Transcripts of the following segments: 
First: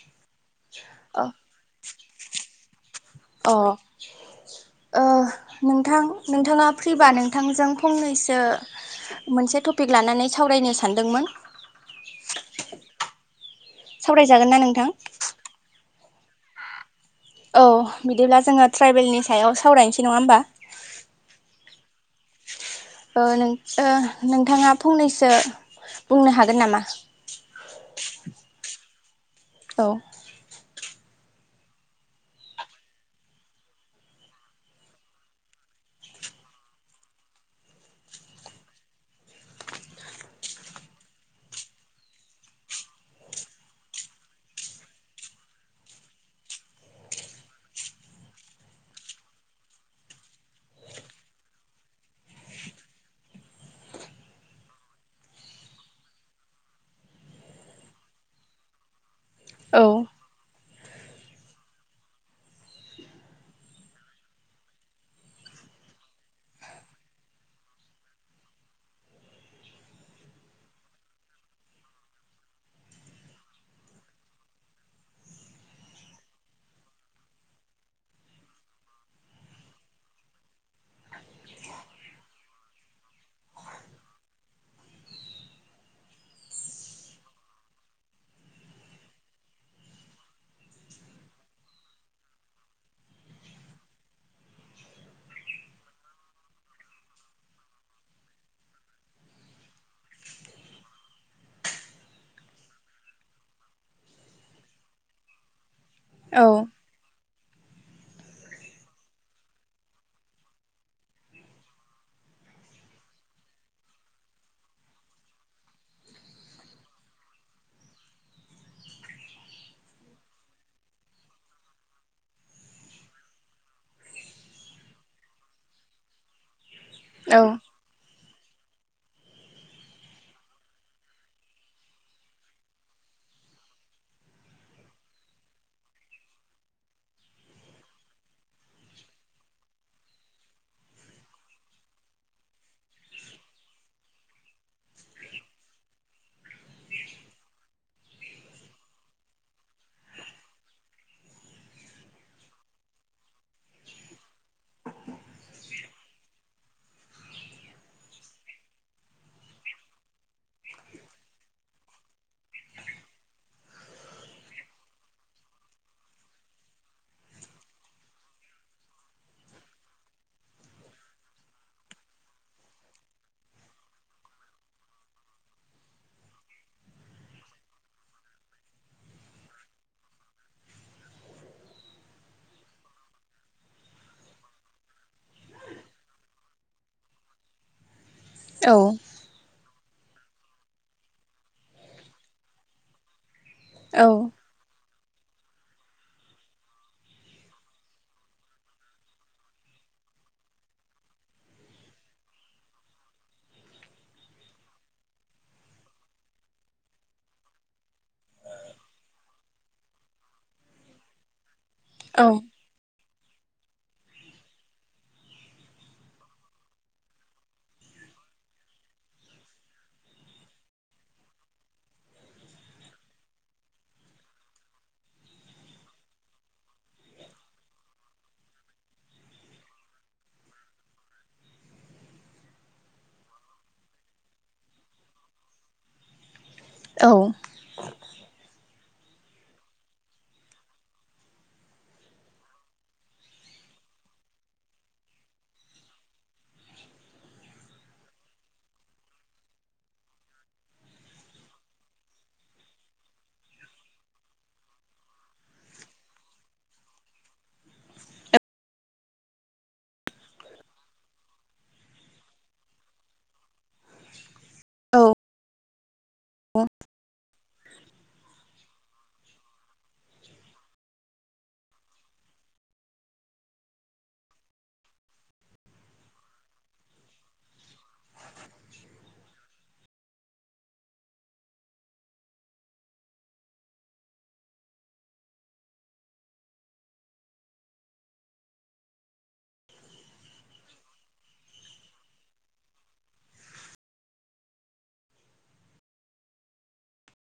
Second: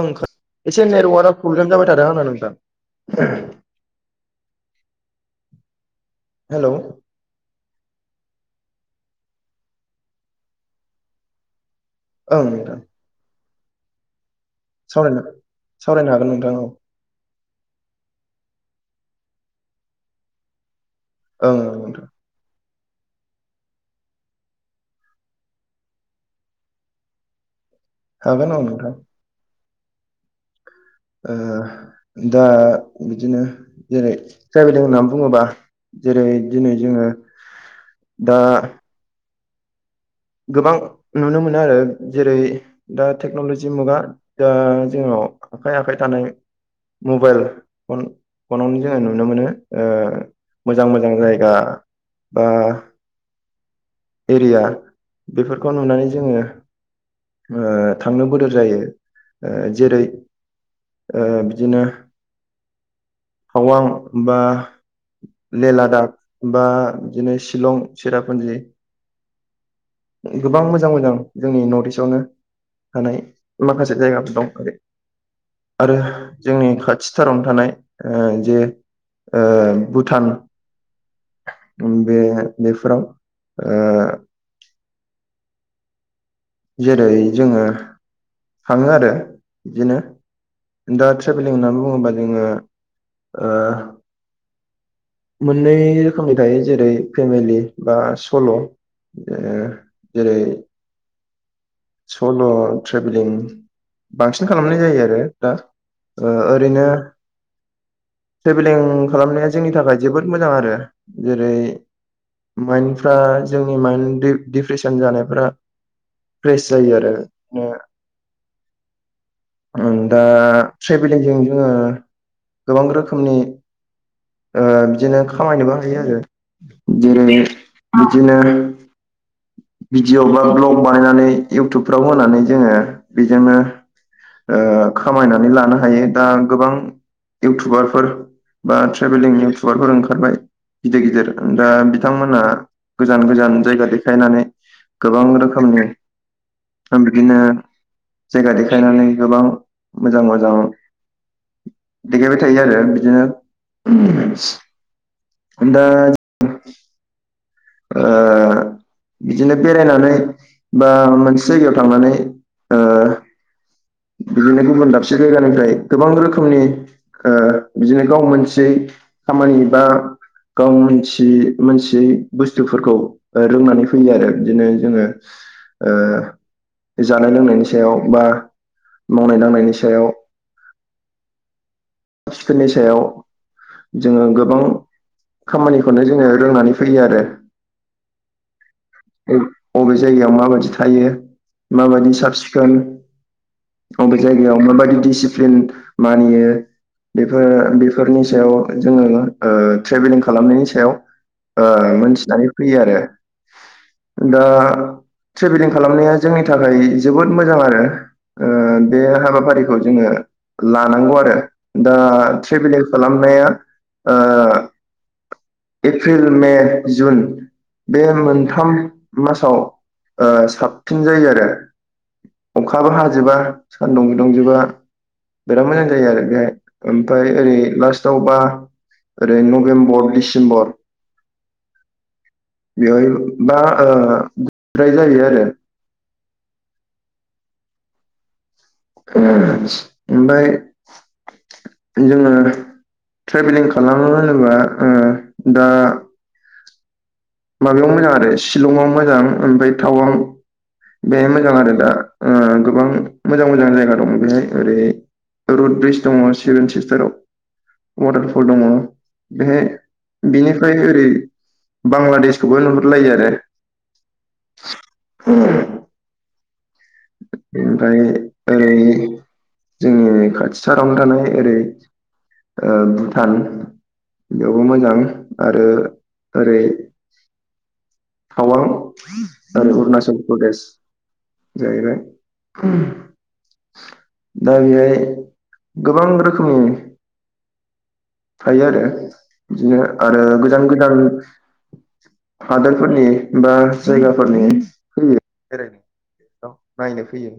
ओं एसे अ नेटवार्कआ प्रब्लेम जाबाय थादों आंना नोंथां ओ नोंथां नोंथाङा हेलौ फ्रिबा नोंथांजों फंनैसो मोनसे टपिक लानानै सावरायनो सानदोंमोन औ नोंथां। सावरायजागोन ना नोंथां? सावरायनो सावरायनो हागोन नोंथां औ औ बिदिब्ला जोङो ट्रेबेलनि सायाव सावरायनोसै नङा ओमबा औ नंगौ नोंथां ओ नों ओ नोंथाङा फंनैसो बुंनो हागोन नामा! हागोन औ नोंथां औ ओ दा बिदिनो जेरै ट्रेबेल होनना बुङोबा जेरै दिनै जोङो दा गोबां नुनो मोनो आरो जेरै दा टेक्न'लजि मुगा दा जोंनाव आखाइ आखाइ थानाय मबाइल फन फनावनो जोङा नुनो मोनो ओ मोजां मोजां जायगा बा एरिया बेफोरखौ नुनानै जोङो ओ थांनो बोदोर जायो। ओ औ जेरै ओ बिदिनो टावां बा जे लादाख बा बिदिनो शिलं चिरापुन्जि गोबां मोजां मोजां जोंनि नथ इस आवनो थानाय माखासे जायगाफोर दं ओरै। आरो जोंनि खाथिथारावनो थानाय ओ जे ओ भुटान बे-बेफोराव ओ जेरै जोङो थाङो आरो बिदिनो। दा ट्रेभेलिं होनना बुङोबा जोङो ओ मोननै रोखोमनि थायो जेरै फेमिलि बा सल' ओ जेरै सल' ट्रेभेलिं बांसिन खालामनाय जायो आरो दा। ओ औ ओरैनो ट्रेभेलिं खालामनाया जोंनि थाखाय जोबोद मोजां आरो। जेरै माइन्डफ्रा जोंनि माइन्ड डि-डिप्रेसन जानायफ्रा फ्रेस जायो आरो बिदनो। ओं दा ट्रेभेलिंजों जोङो गोबां रोखोमनि ओ बिदिनो खामायनोबो हायो आरो। जेरै औ बिदिनो भिडिअ बा ब्लग बानायनानै इउटुबफ्राव होनानै जोङो बिजोंनो ओ खामायनानै लानो हायो दा गोबां इउटुबारफोर बा ट्रेभेलिं इउटुबारफोर ओंखारबाय। गिदिर गिदिर दा बिथांमोनहा गोजान गोजान जायगा देखायनानै गोबां रो खोमनि [unintelligible] बिदिनो जायगा देखायनानै गोबां मोजां मोजां देखायबाय थायो आरो बिदिनो। [unintelligible] दा जों ओ बिदिनो बेरायनानै बा मोनसे जायगायाव थांनानै ओ बिदिनो गुबुन दाबसे जायगानिफ्राय गोबां रोखोमनि ओ बिदिनो गाव मोनथियै खामानि बा गाव मोन्थियै मोन्थियै बुस्थुफोरखौ ओ रोंनानै फैयो आरो बिदिनो जोङो। ओ जानाय लोंनायनि सायाव बा मावनाय दांनायनि सायाव। सिखोननि सायाव जोङो गोबां खामानिखौनो जोङो रोंनानै फैयो आरो। औ बबे जायगायाव माबादि थायो, माबायदि साब सिखोन औ अबे जायगायाव माबायदि दिसिप्लिन मानियो बेफोर बेफोरनि सायाव जोङो ओ ट्रेभेलिं खालामनायनि सायाव ओ मोनथिनानै फैयो आरो। दा ट्रेभेलिं खालामनाया जोंनि थाखाय जोबोद मोजां आरो। ओ बे हाबाफारिखौ जोङो लानांगौ आरो। दा औ ट्रेभेलिं खालामनाया ओ एप्रिल मे जुन बे मोनथाम मासाव ओ साबसिन जायो आरो। अखाबो हाजोबा सानदुंबो दुंजोबा बिराद मोजां जायो आरो बेहाय। ओमफ्राय ओरै लास्टावबा ओरै नबेम्बर डिसेम्बर [inaudible] बेवहाय बा ओ फ्राय जायो आरो औ ओ ओमबाय जोङो ट्रेभेलिं खालामो होनोबा दा माबायाव मोजां आरो शिलंआव मोजां ओमफ्राय टाउआं बेहाय मोजां आरो दा गोबां मोजां मोजां जायगा दं बेहाय ओरै रुड ब्रिज दङ सिभेन चिस्टाराव वाटारफल दङ बेहाय बिनिफ्राय ओरै बांलादेशखौबो नुहुरलायो आरो औ ओमफ्राय ओ जोंनि खाथि सारावनो थानाय ओरै भुटान बेयावबो मोजां आरो ओरै थावां ओरै अरुनाचल प्रदेश जायैबाय दा बेहाय गोबां रोखोमनि थायो आरो बिदिनो आरो गोजान गोजान हादोरफोरनि बा जायगाफोरनि फैयो जेरै नायनो फैयो।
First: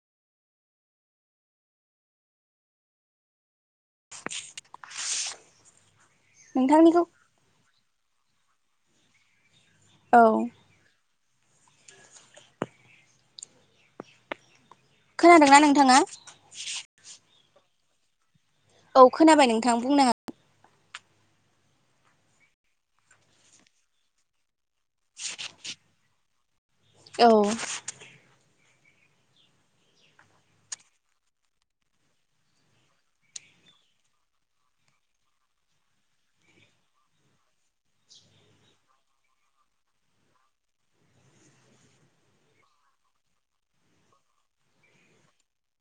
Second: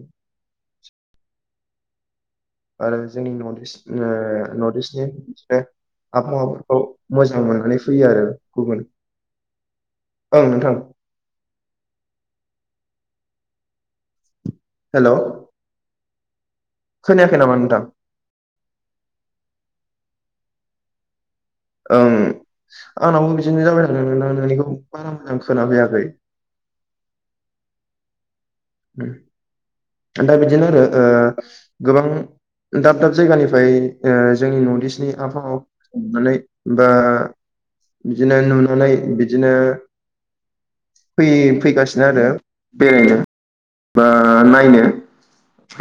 आरो जोंनि नर्थ इस्ट नर्थ इस्टनिबो आबहावाफोरखौ नोंथांनिखौ मोजां मोननानै फैयो आरो गुबुन औ ओं नोंथां हेल' खोनादोंना नोंथाङा खोनायाखै नामा नोंथां? औ खोनाबाय नोंथां बुंनो हागोन। ओं आंनावबो बिदिनो जाबाय थदों नों नोंनिखौ बारा मोजां खोना फैयाखै औ दा बिदिनो आरो ओ गोबां दाब दाब जायगानिफ्राय ओ जोंनि नर्थ इस्टनि आबहावा नानै बा बिदिनो नुनानै बिदिनो फैगासिनो आरो बेरायनो बा नायनो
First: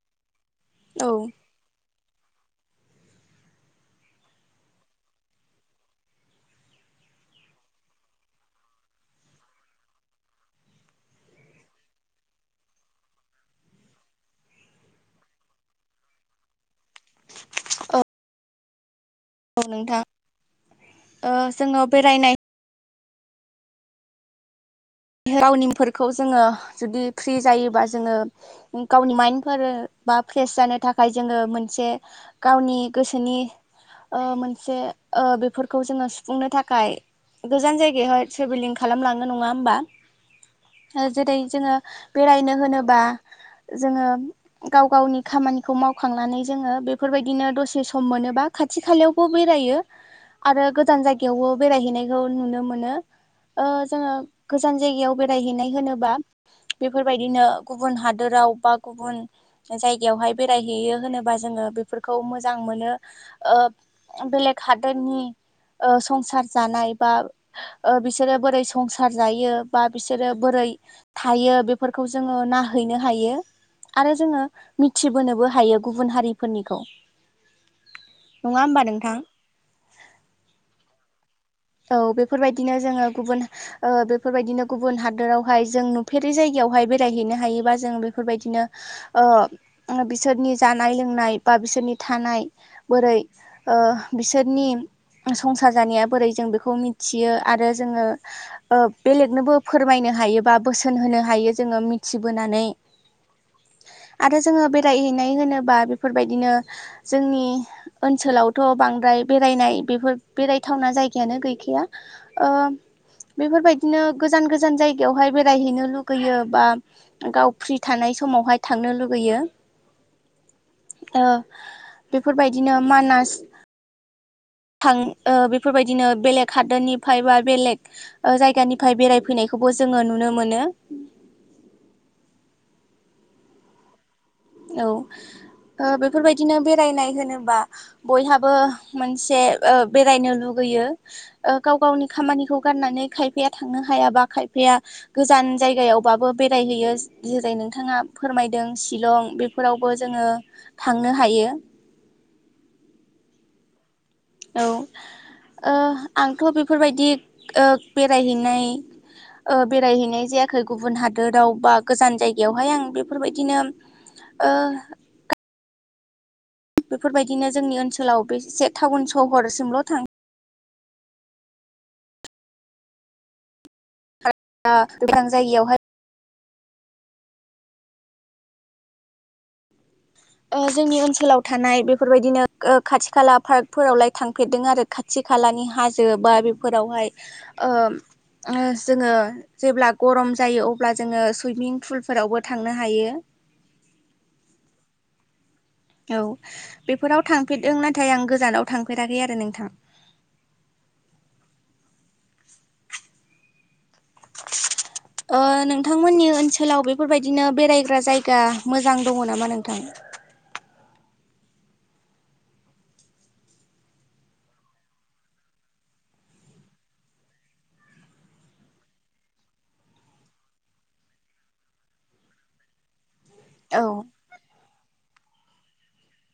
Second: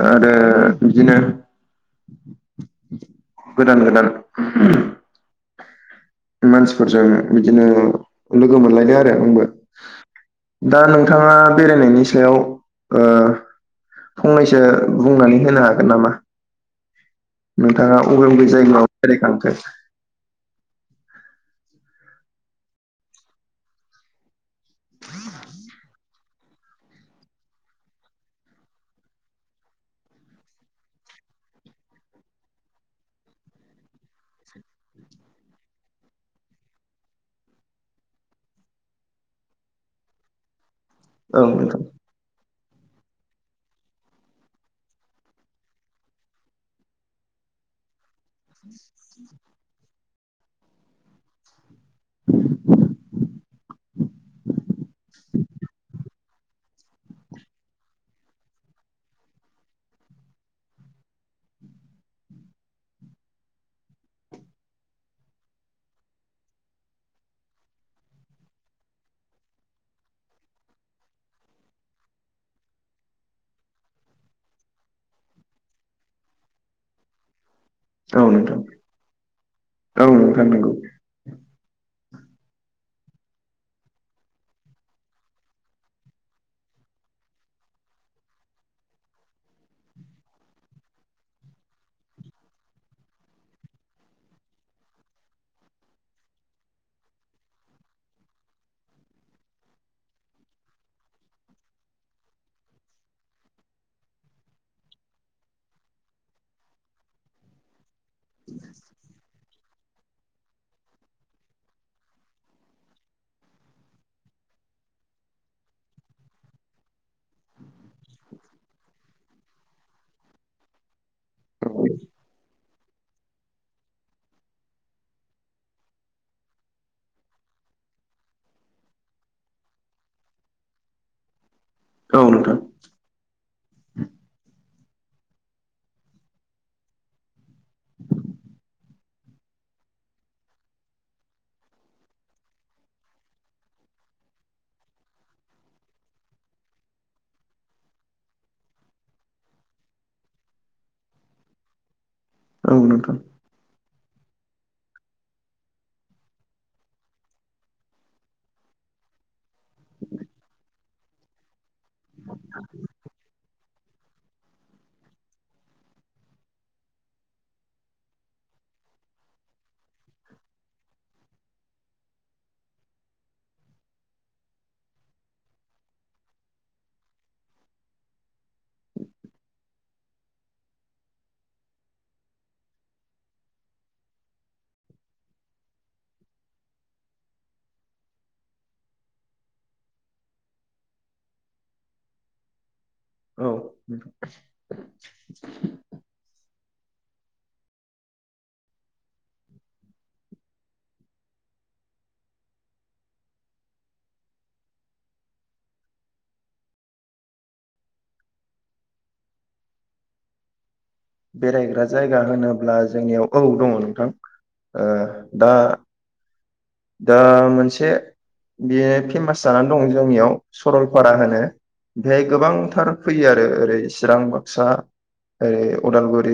आरो औ बिदिनो गोदान गोदान मानसिफोरजों बिदिनो लोगो मोनलायदों आरो आंबो दा नोंथाङा बेरायनायनि सायाव ओ फंनैसो बुंनानै होनो हागोन नामा? नोंथाङा अबे अबे जायगायाव बेरायखांखो औ नोंथां ओ जोङो बेरायनाय [unintelligible] फोरखौ जोङो जुदि फ्रि जायोबा जोङो गावनि माइन्दफोर बा फ्रेस जानो थाखाय जोङो मोनसे गावनि गोसोनि ओ मोनसे बेफोरखौ जोङो सुफुंनो थाखाय गोजान जायगायावहाय ट्रेभेलिं खालामलांङो नङा होमबा जेरै औ जोङो नोंथां बेरायनो होनोबा जोङो गाव गावनि खामानिखौ मावखांनानै जोङो बेफोरबायदिनो दसे सम मोनोबा खाथि खालायावबो बेरायो आरो गोजान जायगायावबो बेरायहैनायखौ नुनो मोनो ओ जोङो गोजान जायगायाव बेरायहैनाय होनोबा बेफोरबायदिनो गुबुन हादोराव बा गुबुन जायगायावहाय बेरायहैयो होनोबा जोङो बेफोरखौ मोजां मोनो ओ बेलेग हादोरनि ओ संसार जानाय बा बिसोरो बोरै संसार जायो बा बिसोरो बोरै थायो बेफोरखौ जोङो नाहैनो हायो आरो जोङो मिथिबोनोबो हायो गुबुन हारिफोरनिखौ औ नोंथां नङा होमबा नोंथां औ नोंथां नोंगौ औ बेफोरबायदिनो जोङो गुबुन बेफोरबायदिनो गुबुन हादोरावहाय जों नुफेरै जायगायावहाय बेरायहैनो हायोबा जों बेफोरबायदिनो बिसोरनि जानाय लोंनाय बा बिसोरनि थानाय बोरै ओ बिसोरनि संसार जानाया बोरै जों बेखौ मिथियो आरो जोङो ओ बेलेगनोबो फोरमायनो हायोबा बोसोन होनो हायो यो जोङो मिथिबोनानै [inaudible] आरो जोङो बेरायहैनाय होनोबा बेफोरबायदिनो जोंनि ओनसोलावथ' बांद्राय बेरायनाय बेफोर बेरायथावना जाय- गायानो गैखाया ओ बेफोरबायदिनो गोजान गोजान जायगायावहाय बेरायहैनो लुगैयो बा गाव फ्रि थानाय समावहाय थांनो लुगैयो [inaudible] ओ औ बेफोरबायदिनो मानास थां बेफोरबायदिनो बेलेग हादोरनिफ्राय बा बेलेग जायगानिफ्राय बेरायफैनायखौ खौबो जोङो नुनो मोनो औ नोंथां औ बेफोरबायदिनो बेरायनाय होनोबा बयहाबो मोनसे बेरायनो लुगै गैयो गाव गावनि खामानिखौ गारनानै खायफाया थांनो हायाबा खायफाया गोजान जायगायावबाबो बेरायहैयो जेरै नोंथाङा फोरमायदों शिलं बेफोरावबो जोङो थांनो हायो औ नोंथां औ आंथ' बेफोरबायदि बेरायहैनाय बेरायहैनाय जायाखै गुबुन हादोराव बा गोजान जायगायावहाय आं बेफोरबायदिनो ओ बेफोरबायदिनो जोंनि ओनसोलाव बेसे टाउन सहरसिमल' थां दा गोजान जायगायावहाय जोंनि ओनसोलाव थानाय बेफोरबायदिनो खाथि खाला पार्कफोरावलाय थांफेरदों आरो खाथि खालानि हाजो बा बेफोरावहाय जोङो जेब्ला गरम जायो अब्ला जोङो सुइमिं फुलफोरावबो थांनो हा औ औ बेफोराव थांफेरदों नाथाय आं गोजानाव थांफेराखै आरो नोंथां [inaudible] [inaudible] ओ नोंथांमोननि ओनसोलाव बेफोरबायदिनो बेरायग्रा जायगा मोजां दङ नामा नोंथां? बेरायग्रा जायगा होनोब्ला जोंनियाव औ दङ नोंथां दा दा मोनसे बेयो फेमास जानानै दं जोंनियाव सरलपारा होनो बेहाय गोबांथार फैयो आरो ओरै औ चिरां बाक्सा ओरै उदालगुरि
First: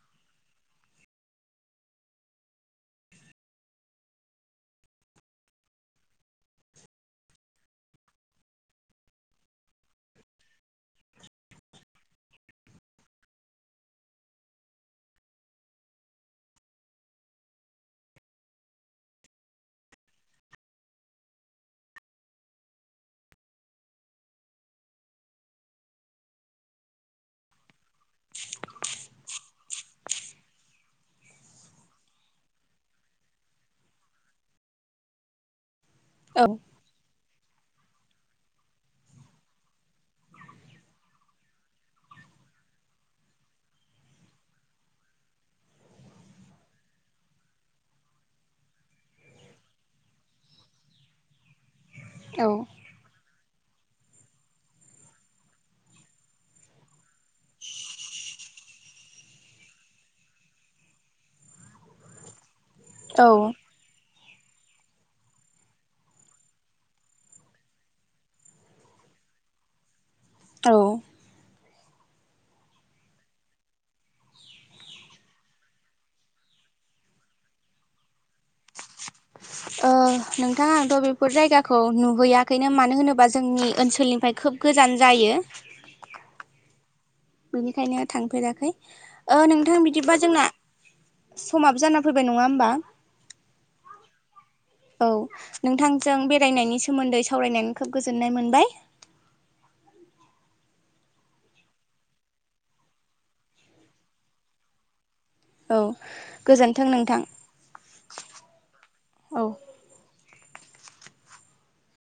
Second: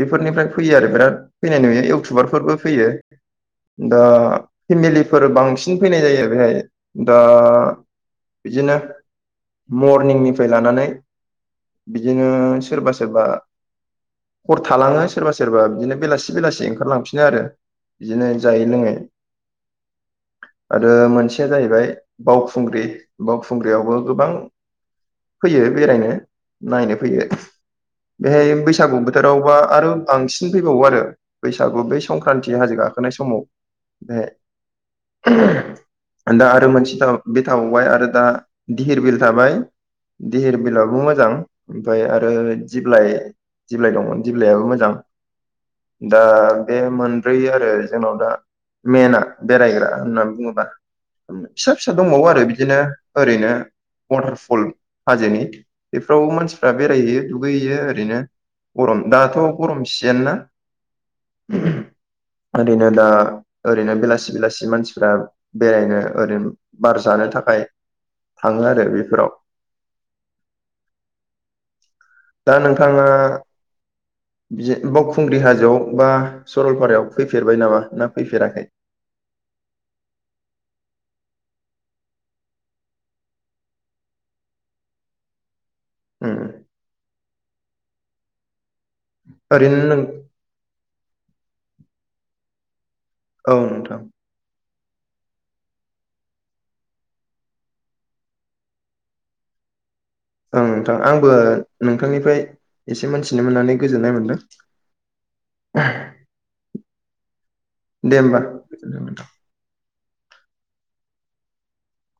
बेफोरनिफ्राय फैयो आरो बिराद फैनाय नुयो इउटुबारफोरबो फैयो दा फेमिलिफोर बांसिन फैनाय जायो बेहाय दा बिदिनो मरनिंनिफ्राय लानानै बिदिनो सोरबा सोरबा हर थालाङो सोरबा सोरबा बिदिनो बेलासि बेलासि ओंखारलांफिनो आरो बिदिनो जायै लोङै आरो मोनसेया जाहैबाय बावखुंग्रि बावखुंग्रियावबो गोबां फैयो बेरायनो नायनो फैयो बेहाय बैसागु बोथोरावबा आरो बांसिन फैबावो आरो बैसागु बै संक्रान्ति हाजो गाखोनाय समाव बेहाय औ दा आरो मोनसे बे थाबावबाय आरो दा धिहिर बिल थाबाय धिहिर बिलआबो मोजां ओमफाय आरो दिब्लाइ दिब्लाइ दंमोन दिब्लायाबो मोजां दा बे मोनब्रै आरो जोंनाव दा मेना बेरायग्रा होननानै बुङोबा फिसा फिसा दंबावो आरो औ बिदिनो ओरैनो वाटारफल हाजोनि बेफोराव मानसिफ्रा बेरायहैयो दुगैयो ओरैनो गरम दाथ' गरम सिजेन ना ओरैनो दा औ ओरैनो बेलासि बेलासि मानसिफ्रा बेरायनो ओरैनो बार जानो थाखाय थाङो आरो बेफोराव औ दा नोंथाङा बावखुंग्रि हाजोआव बा सरलपारायाव फैफेरबाय नामा ना फैफेराखै? [inaudible] नोंथां आं थ' बेफोर जायगाखौ नुहैयाखैनो मानो होनोबा जोंनि ओनसोलनिफ्राय खोब गोजान जायो उम बेनिखायनो थांफेराखै नोंथां ओरैनो नों बिदिबा जोंना समाबो जाना फैबाय नङा होमबा औ नोंथां औ नोंथांजों बेरायनायनि सोमोन्दै सावरायनानै खोब गोजोननाय मोनबाय [inaudible] ओं नोंथां आंबो नोंथांनिफ्राय एसे मोनथिनो मोननानै गोजोननाय मोनदों औ गोजोन्थों नोंथां दे होमबा गोजोनबाय औ